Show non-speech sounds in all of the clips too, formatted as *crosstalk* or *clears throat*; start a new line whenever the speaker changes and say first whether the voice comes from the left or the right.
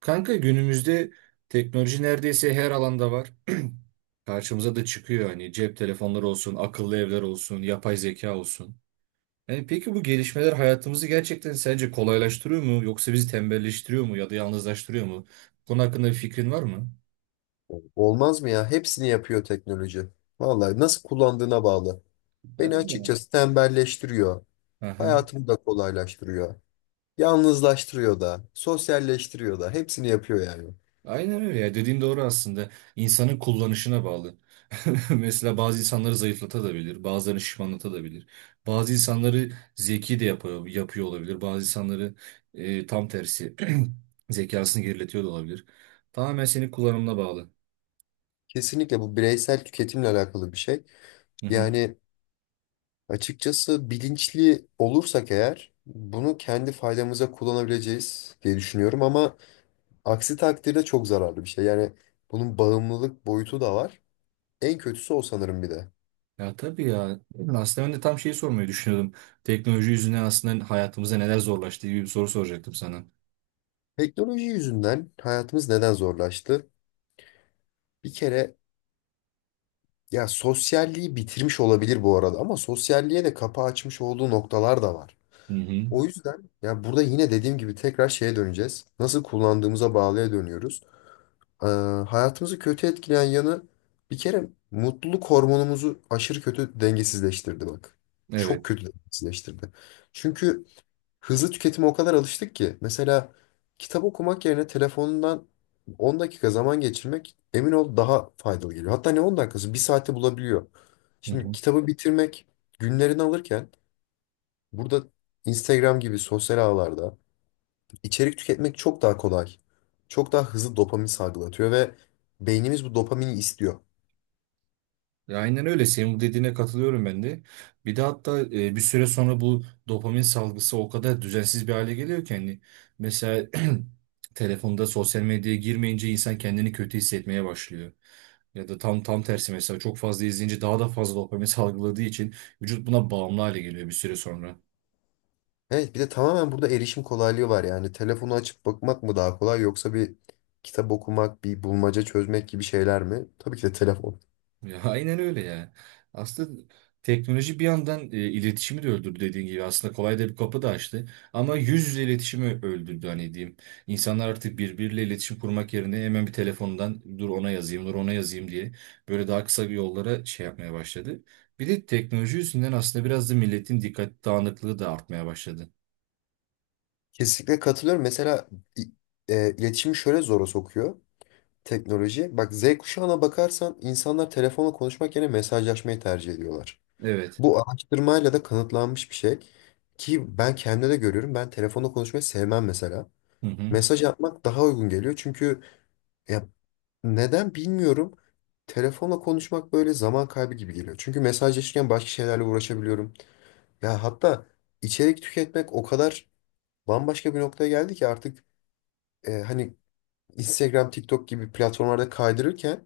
right: Kanka günümüzde teknoloji neredeyse her alanda var. *clears throat* Karşımıza da çıkıyor hani cep telefonları olsun, akıllı evler olsun, yapay zeka olsun. Yani peki bu gelişmeler hayatımızı gerçekten sence kolaylaştırıyor mu yoksa bizi tembelleştiriyor mu ya da yalnızlaştırıyor mu? Bu konu hakkında bir fikrin var mı?
left: Olmaz mı ya? Hepsini yapıyor teknoloji. Vallahi nasıl kullandığına bağlı.
right: Ha,
left: Beni
right: değil mi?
left: açıkçası tembelleştiriyor.
right: Aha.
left: Hayatımı da kolaylaştırıyor. Yalnızlaştırıyor da, sosyalleştiriyor da. Hepsini yapıyor yani.
right: Aynen öyle ya, dediğin doğru aslında. İnsanın kullanışına bağlı. *laughs* Mesela bazı insanları zayıflatabilir, bazılarını şişmanlatabilir. Bazı insanları zeki de yapıyor, yapıyor olabilir. Bazı insanları tam tersi *clears throat* zekasını geriletiyor da olabilir. Tamamen senin kullanımına bağlı.
left: Kesinlikle bu bireysel tüketimle alakalı bir şey.
right: Hı hı.
left: Yani açıkçası bilinçli olursak eğer bunu kendi faydamıza kullanabileceğiz diye düşünüyorum ama aksi takdirde çok zararlı bir şey. Yani bunun bağımlılık boyutu da var. En kötüsü o sanırım bir de.
right: Ya tabii ya. Aslında ben de tam şeyi sormayı düşünüyordum. Teknoloji yüzünden aslında hayatımıza neler zorlaştı gibi bir soru soracaktım sana.
left: Teknoloji yüzünden hayatımız neden zorlaştı? Bir kere ya sosyalliği bitirmiş olabilir bu arada ama sosyalliğe de kapı açmış olduğu noktalar da var.
right: Hı hı.
left: O yüzden ya burada yine dediğim gibi tekrar şeye döneceğiz. Nasıl kullandığımıza bağlıya dönüyoruz. Ee, hayatımızı kötü etkileyen yanı bir kere mutluluk hormonumuzu aşırı kötü dengesizleştirdi bak. Çok
right: Evet.
left: kötü dengesizleştirdi. Çünkü hızlı tüketime o kadar alıştık ki. Mesela kitap okumak yerine telefonundan 10 dakika zaman geçirmek emin ol daha faydalı geliyor. Hatta ne 10 dakikası bir saate bulabiliyor.
right: Hı
left: Şimdi
right: hı.
left: kitabı bitirmek günlerini alırken burada Instagram gibi sosyal ağlarda içerik tüketmek çok daha kolay. Çok daha hızlı dopamin salgılatıyor ve beynimiz bu dopamini istiyor.
right: Ya aynen öyle. Senin bu dediğine katılıyorum ben de. Bir de hatta bir süre sonra bu dopamin salgısı o kadar düzensiz bir hale geliyor ki hani mesela *clears throat* telefonda sosyal medyaya girmeyince insan kendini kötü hissetmeye başlıyor. Ya da tam tersi mesela çok fazla izleyince daha da fazla dopamin *laughs* salgıladığı için vücut buna bağımlı hale geliyor bir süre sonra.
left: Evet bir de tamamen burada erişim kolaylığı var yani. Telefonu açıp bakmak mı daha kolay yoksa bir kitap okumak, bir bulmaca çözmek gibi şeyler mi? Tabii ki de telefon.
right: Ya, *laughs* aynen öyle ya. Aslında teknoloji bir yandan iletişimi de öldürdü dediğin gibi. Aslında kolay da bir kapı da açtı. Ama yüz yüze iletişimi öldürdü hani, diyeyim. İnsanlar artık birbiriyle iletişim kurmak yerine hemen bir telefondan dur ona yazayım, dur ona yazayım diye böyle daha kısa bir yollara şey yapmaya başladı. Bir de teknoloji yüzünden aslında biraz da milletin dikkat dağınıklığı da artmaya başladı.
left: Kesinlikle katılıyorum. Mesela i- iletişimi şöyle zora sokuyor teknoloji. Bak Z kuşağına bakarsan insanlar telefonla konuşmak yerine mesajlaşmayı tercih ediyorlar.
right: Evet.
left: Bu araştırmayla da kanıtlanmış bir şey. Ki ben kendimde de görüyorum. Ben telefonla konuşmayı sevmem mesela.
right: Hı hı.
left: Mesaj atmak daha uygun geliyor. Çünkü ya neden bilmiyorum. Telefonla konuşmak böyle zaman kaybı gibi geliyor. Çünkü mesajlaşırken başka şeylerle uğraşabiliyorum. Ya hatta içerik tüketmek o kadar bambaşka bir noktaya geldi ki artık hani Instagram, TikTok gibi platformlarda kaydırırken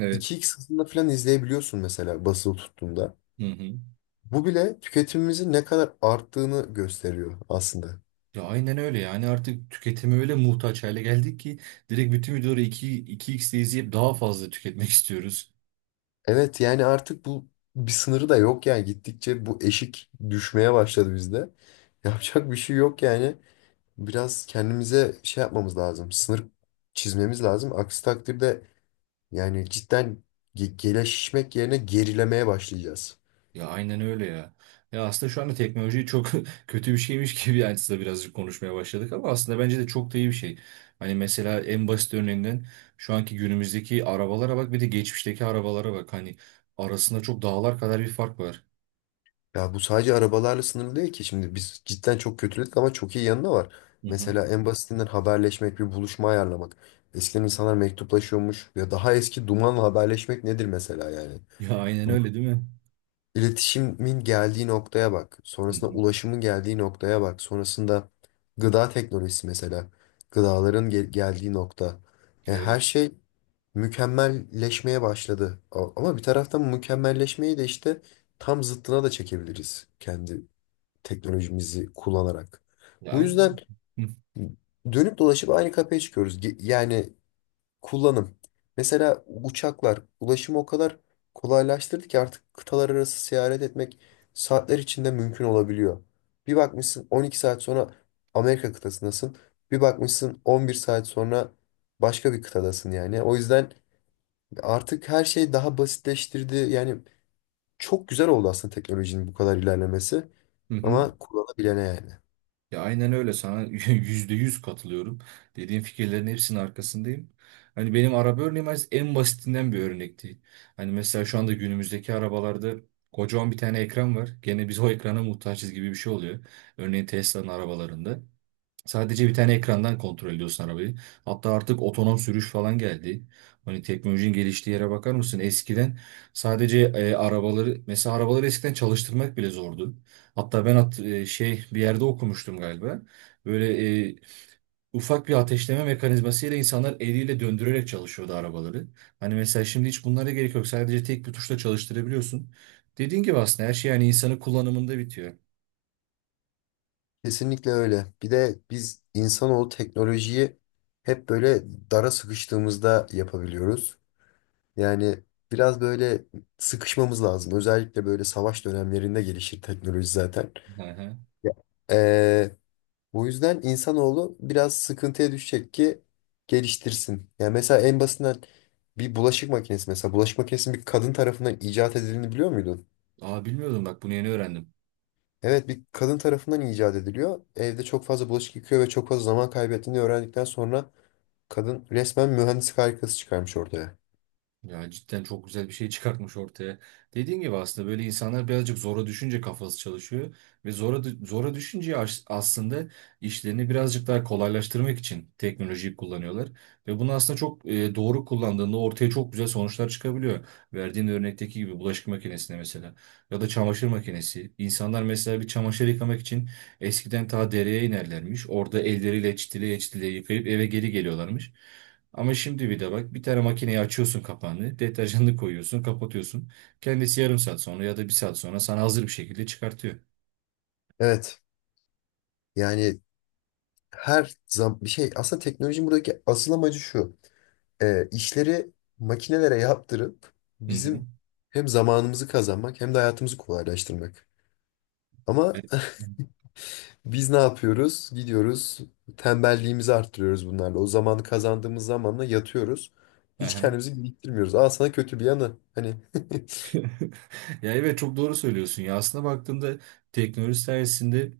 right: Evet.
left: 2x hızında falan izleyebiliyorsun mesela basılı tuttuğunda.
right: Hı hı.
left: Bu bile tüketimimizin ne kadar arttığını gösteriyor aslında.
right: Ya aynen öyle, yani artık tüketime öyle muhtaç hale geldik ki direkt bütün videoları 2x'de izleyip daha fazla tüketmek *laughs* istiyoruz.
left: Evet yani artık bu bir sınırı da yok yani gittikçe bu eşik düşmeye başladı bizde. *laughs* Yapacak bir şey yok yani. Biraz kendimize şey yapmamız lazım. Sınır çizmemiz lazım. Aksi takdirde yani cidden gelişmek yerine gerilemeye başlayacağız.
right: Ya aynen öyle ya. Ya, aslında şu anda teknoloji çok *laughs* kötü bir şeymiş gibi yani size birazcık konuşmaya başladık, ama aslında bence de çok da iyi bir şey. Hani mesela en basit örneğinden şu anki günümüzdeki arabalara bak, bir de geçmişteki arabalara bak. Hani arasında çok dağlar kadar bir fark var.
left: Ya bu sadece arabalarla sınırlı değil ki. Şimdi biz cidden çok kötüledik ama çok iyi yanı da var.
right: Hı hı. *laughs*
left: Mesela en basitinden haberleşmek, bir buluşma ayarlamak. Eskiden insanlar mektuplaşıyormuş. Ya daha eski dumanla haberleşmek nedir mesela yani?
right: Ya aynen öyle, değil mi?
left: İletişimin geldiği noktaya bak.
right: Hı
left: Sonrasında
right: hı.
left: ulaşımın geldiği noktaya bak. Sonrasında gıda teknolojisi mesela. Gıdaların geldiği nokta. Yani her
right: Evet.
left: şey mükemmelleşmeye başladı. Ama bir taraftan mükemmelleşmeyi de işte tam zıttına da çekebiliriz. Kendi teknolojimizi kullanarak.
right: Ya
left: Bu yüzden
right: aynen. Hı
left: dönüp dolaşıp aynı kapıya çıkıyoruz. Yani kullanım. Mesela uçaklar ulaşımı o kadar kolaylaştırdı ki artık kıtalar arası seyahat etmek saatler içinde mümkün olabiliyor. Bir bakmışsın 12 saat sonra Amerika kıtasındasın. Bir bakmışsın 11 saat sonra başka bir kıtadasın yani. O yüzden artık her şey daha basitleştirdi. Yani çok güzel oldu aslında teknolojinin bu kadar ilerlemesi.
right: hı.
left: Ama kullanabilene yani.
right: Ya aynen öyle, sana *laughs* %100 katılıyorum. Dediğin fikirlerin hepsinin arkasındayım. Hani benim araba örneğim en basitinden bir örnekti. Hani mesela şu anda günümüzdeki arabalarda kocaman bir tane ekran var. Gene biz o ekrana muhtaçız gibi bir şey oluyor. Örneğin Tesla'nın arabalarında. Sadece bir tane ekrandan kontrol ediyorsun arabayı. Hatta artık otonom sürüş falan geldi. Hani teknolojinin geliştiği yere bakar mısın? Eskiden sadece mesela arabaları eskiden çalıştırmak bile zordu. Hatta ben şey bir yerde okumuştum galiba. Böyle ufak bir ateşleme mekanizmasıyla insanlar eliyle döndürerek çalışıyordu arabaları. Hani mesela şimdi hiç bunlara gerek yok. Sadece tek bir tuşla çalıştırabiliyorsun. Dediğin gibi aslında her şey yani insanın kullanımında bitiyor.
left: Kesinlikle öyle. Bir de biz insanoğlu teknolojiyi hep böyle dara sıkıştığımızda yapabiliyoruz. Yani biraz böyle sıkışmamız lazım. Özellikle böyle savaş dönemlerinde gelişir teknoloji zaten.
right: Hı hı.
left: Ya. Ee, bu yüzden insanoğlu biraz sıkıntıya düşecek ki geliştirsin. Yani mesela en basitinden bir bulaşık makinesi mesela bulaşık makinesinin bir kadın tarafından icat edildiğini biliyor muydun?
right: Aa, bilmiyordum bak, bunu yeni öğrendim.
left: Evet bir kadın tarafından icat ediliyor. Evde çok fazla bulaşık yıkıyor ve çok fazla zaman kaybettiğini öğrendikten sonra kadın resmen mühendislik harikası çıkarmış ortaya.
right: Ya cidden çok güzel bir şey çıkartmış ortaya. Dediğin gibi aslında böyle insanlar birazcık zora düşünce kafası çalışıyor ve zora zora düşünce aslında işlerini birazcık daha kolaylaştırmak için teknolojiyi kullanıyorlar ve bunu aslında çok doğru kullandığında ortaya çok güzel sonuçlar çıkabiliyor. Verdiğin örnekteki gibi bulaşık makinesine, mesela ya da çamaşır makinesi. İnsanlar mesela bir çamaşır yıkamak için eskiden ta dereye inerlermiş. Orada elleriyle çitileye çitileye yıkayıp eve geri geliyorlarmış. Ama şimdi bir de bak, bir tane makineyi açıyorsun, kapağını, deterjanını koyuyorsun, kapatıyorsun. Kendisi yarım saat sonra ya da bir saat sonra sana hazır bir şekilde çıkartıyor.
left: Evet. Yani her zaman bir şey aslında teknolojinin buradaki asıl amacı şu. İşleri makinelere yaptırıp
right: Hı hı.
left: bizim hem zamanımızı kazanmak hem de hayatımızı kolaylaştırmak. Ama
right: Yani...
left: *laughs* biz ne yapıyoruz? Gidiyoruz tembelliğimizi arttırıyoruz bunlarla. O zamanı kazandığımız zamanla yatıyoruz. Hiç
right: Aha.
left: kendimizi geliştirmiyoruz. Aa sana kötü bir yanı. Hani.
right: *laughs* Ya evet, çok doğru söylüyorsun ya. Aslında baktığımda teknoloji sayesinde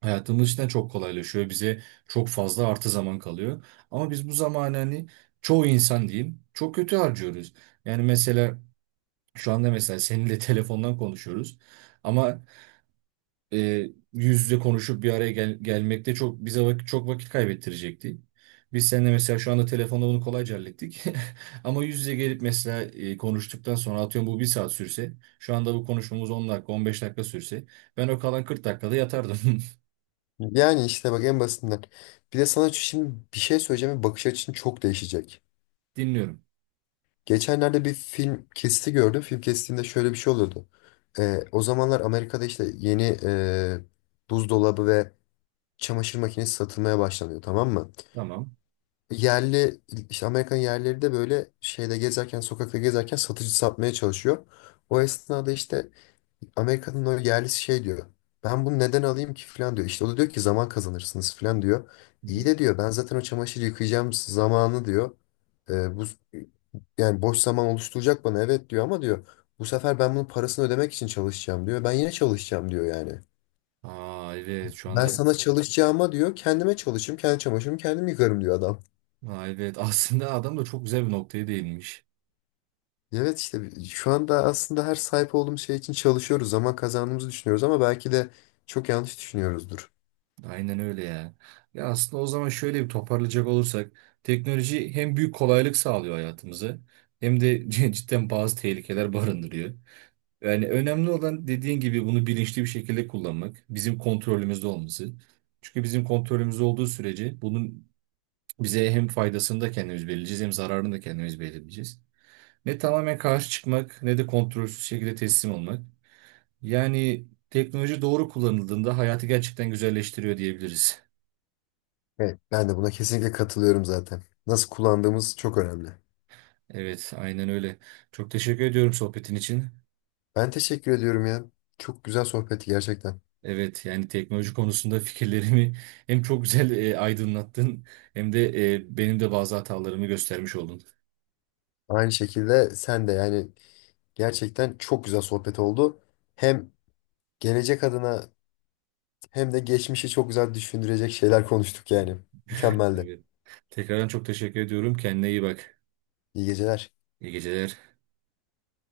right: hayatımız içinden çok kolaylaşıyor. Bize çok fazla artı zaman kalıyor. Ama biz bu zamanı hani, çoğu insan diyeyim, çok kötü harcıyoruz. Yani mesela şu anda mesela seninle *laughs* telefondan konuşuyoruz. Ama yüz yüze konuşup bir araya gelmekte çok bize çok vakit kaybettirecekti. Biz seninle mesela şu anda telefonda bunu kolayca hallettik. *laughs* Ama yüz yüze gelip mesela konuştuktan sonra, atıyorum bu bir saat sürse, şu anda bu konuşmamız 10 dakika 15 dakika sürse, ben o kalan 40 dakikada yatardım. *laughs*
left: *laughs* Yani işte bak en basitinden. Bir de sana şimdi bir şey söyleyeceğim ve bakış açın çok değişecek.
right: Dinliyorum.
left: Geçenlerde bir film kesti gördüm. Film kestiğinde şöyle bir şey oluyordu. O zamanlar Amerika'da işte yeni buzdolabı ve çamaşır makinesi satılmaya başlanıyor, tamam mı?
right: Tamam.
left: Yerli işte Amerikan yerlileri de böyle şeyde gezerken sokakta gezerken satıcı satmaya çalışıyor. O esnada işte Amerika'nın o yerlisi şey diyor. Ben bunu neden alayım ki falan diyor. İşte o da diyor ki zaman kazanırsınız falan diyor.
right: Hı
left: İyi
right: hı.
left: de diyor ben zaten o çamaşırı yıkayacağım zamanı diyor. Bu yani boş zaman oluşturacak bana evet diyor ama diyor bu sefer ben bunun parasını ödemek için çalışacağım diyor. Ben yine çalışacağım diyor yani.
right: Aa evet, şu
left: Ben
right: anda.
left: sana çalışacağıma diyor kendime çalışırım, kendi çamaşırımı kendim yıkarım diyor adam.
right: Aa, evet, *laughs* aslında adam da çok güzel bir noktaya değinmiş.
left: Evet işte şu anda aslında her sahip olduğumuz şey için çalışıyoruz zaman kazandığımızı düşünüyoruz ama belki de çok yanlış düşünüyoruzdur.
right: Aynen öyle ya. Ya aslında o zaman şöyle bir toparlayacak olursak, teknoloji hem büyük kolaylık sağlıyor hayatımıza, hem de *laughs* cidden bazı tehlikeler barındırıyor. Yani önemli olan, dediğin gibi, bunu bilinçli bir şekilde kullanmak, bizim kontrolümüzde olması. Çünkü bizim kontrolümüzde olduğu sürece bunun bize hem faydasını da kendimiz belirleyeceğiz, hem zararını da kendimiz belirleyeceğiz. Ne tamamen karşı çıkmak, ne de kontrolsüz şekilde teslim olmak. Yani teknoloji doğru kullanıldığında hayatı gerçekten güzelleştiriyor, diyebiliriz.
left: Evet. Ben de buna kesinlikle katılıyorum zaten. Nasıl kullandığımız çok önemli.
right: Evet, aynen öyle. Çok teşekkür ediyorum sohbetin için.
left: Ben teşekkür ediyorum ya. Çok güzel sohbetti gerçekten.
right: Evet, yani teknoloji konusunda fikirlerimi *laughs* hem çok güzel aydınlattın, hem de benim de bazı hatalarımı göstermiş oldun.
left: Aynı şekilde sen de yani gerçekten çok güzel sohbet oldu. Hem gelecek adına hem de geçmişi çok güzel düşündürecek şeyler konuştuk yani.
right: *laughs*
left: Mükemmeldi.
right: Evet. Tekrardan çok teşekkür ediyorum. Kendine iyi bak.
left: İyi geceler.
right: İyi geceler.